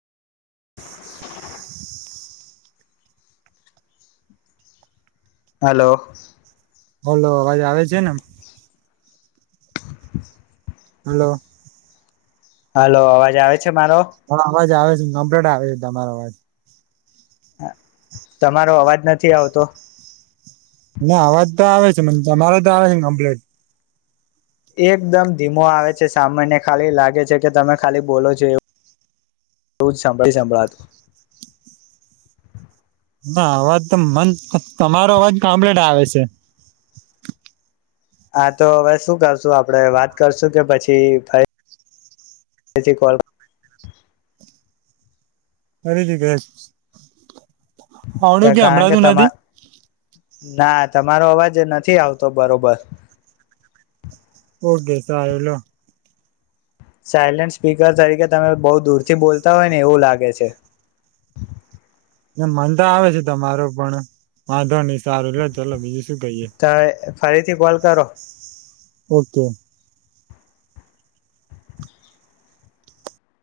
[inaudible] હ [unintelligible] hello. Hello અવાજે આવે છે ને એમ. હલોો. હાલો અવાજ આવે. છે મારો હ આવાજ આવે છે. [unintelligible] [inaudible] તમારો અવાજ નથી આવતો. ના અવાજ તો આવે છે, [unintelligible] તમારો તો આવે છે, ને કમ્પ્લેટ. એકદમ ધીમો આવે છે, સામાન્ય ખાલી લાગે છે, કે તમે ખાલી બોલો છો એવ એવુ [unintelligible] સંભળાતું ના અવાજ તો મન તમારો અવાજ કમ્પ્લીટ આવે છે. હા તો હવે શું કરશું આપડે વાત કરશું કે પછી [unintelligible] [inaudible] આવડું કે કારણ હમણાં [unintelligible] તમા નથી. ના તમારો અવાજ નથી આવતો બરોબર. ઓકે [unintelligible] સાયલેન્ટ સ્પીકર તરીકે તમે બહુ દૂરથી બોલતા હોય ને એવું લાગે છે. એ મન તો આવે છે, તમારો પણ વાંધો સારું [unintelligible] બીજું શું કહીએ [inaudible] ફરીથી કોલ કરો. ઓકે.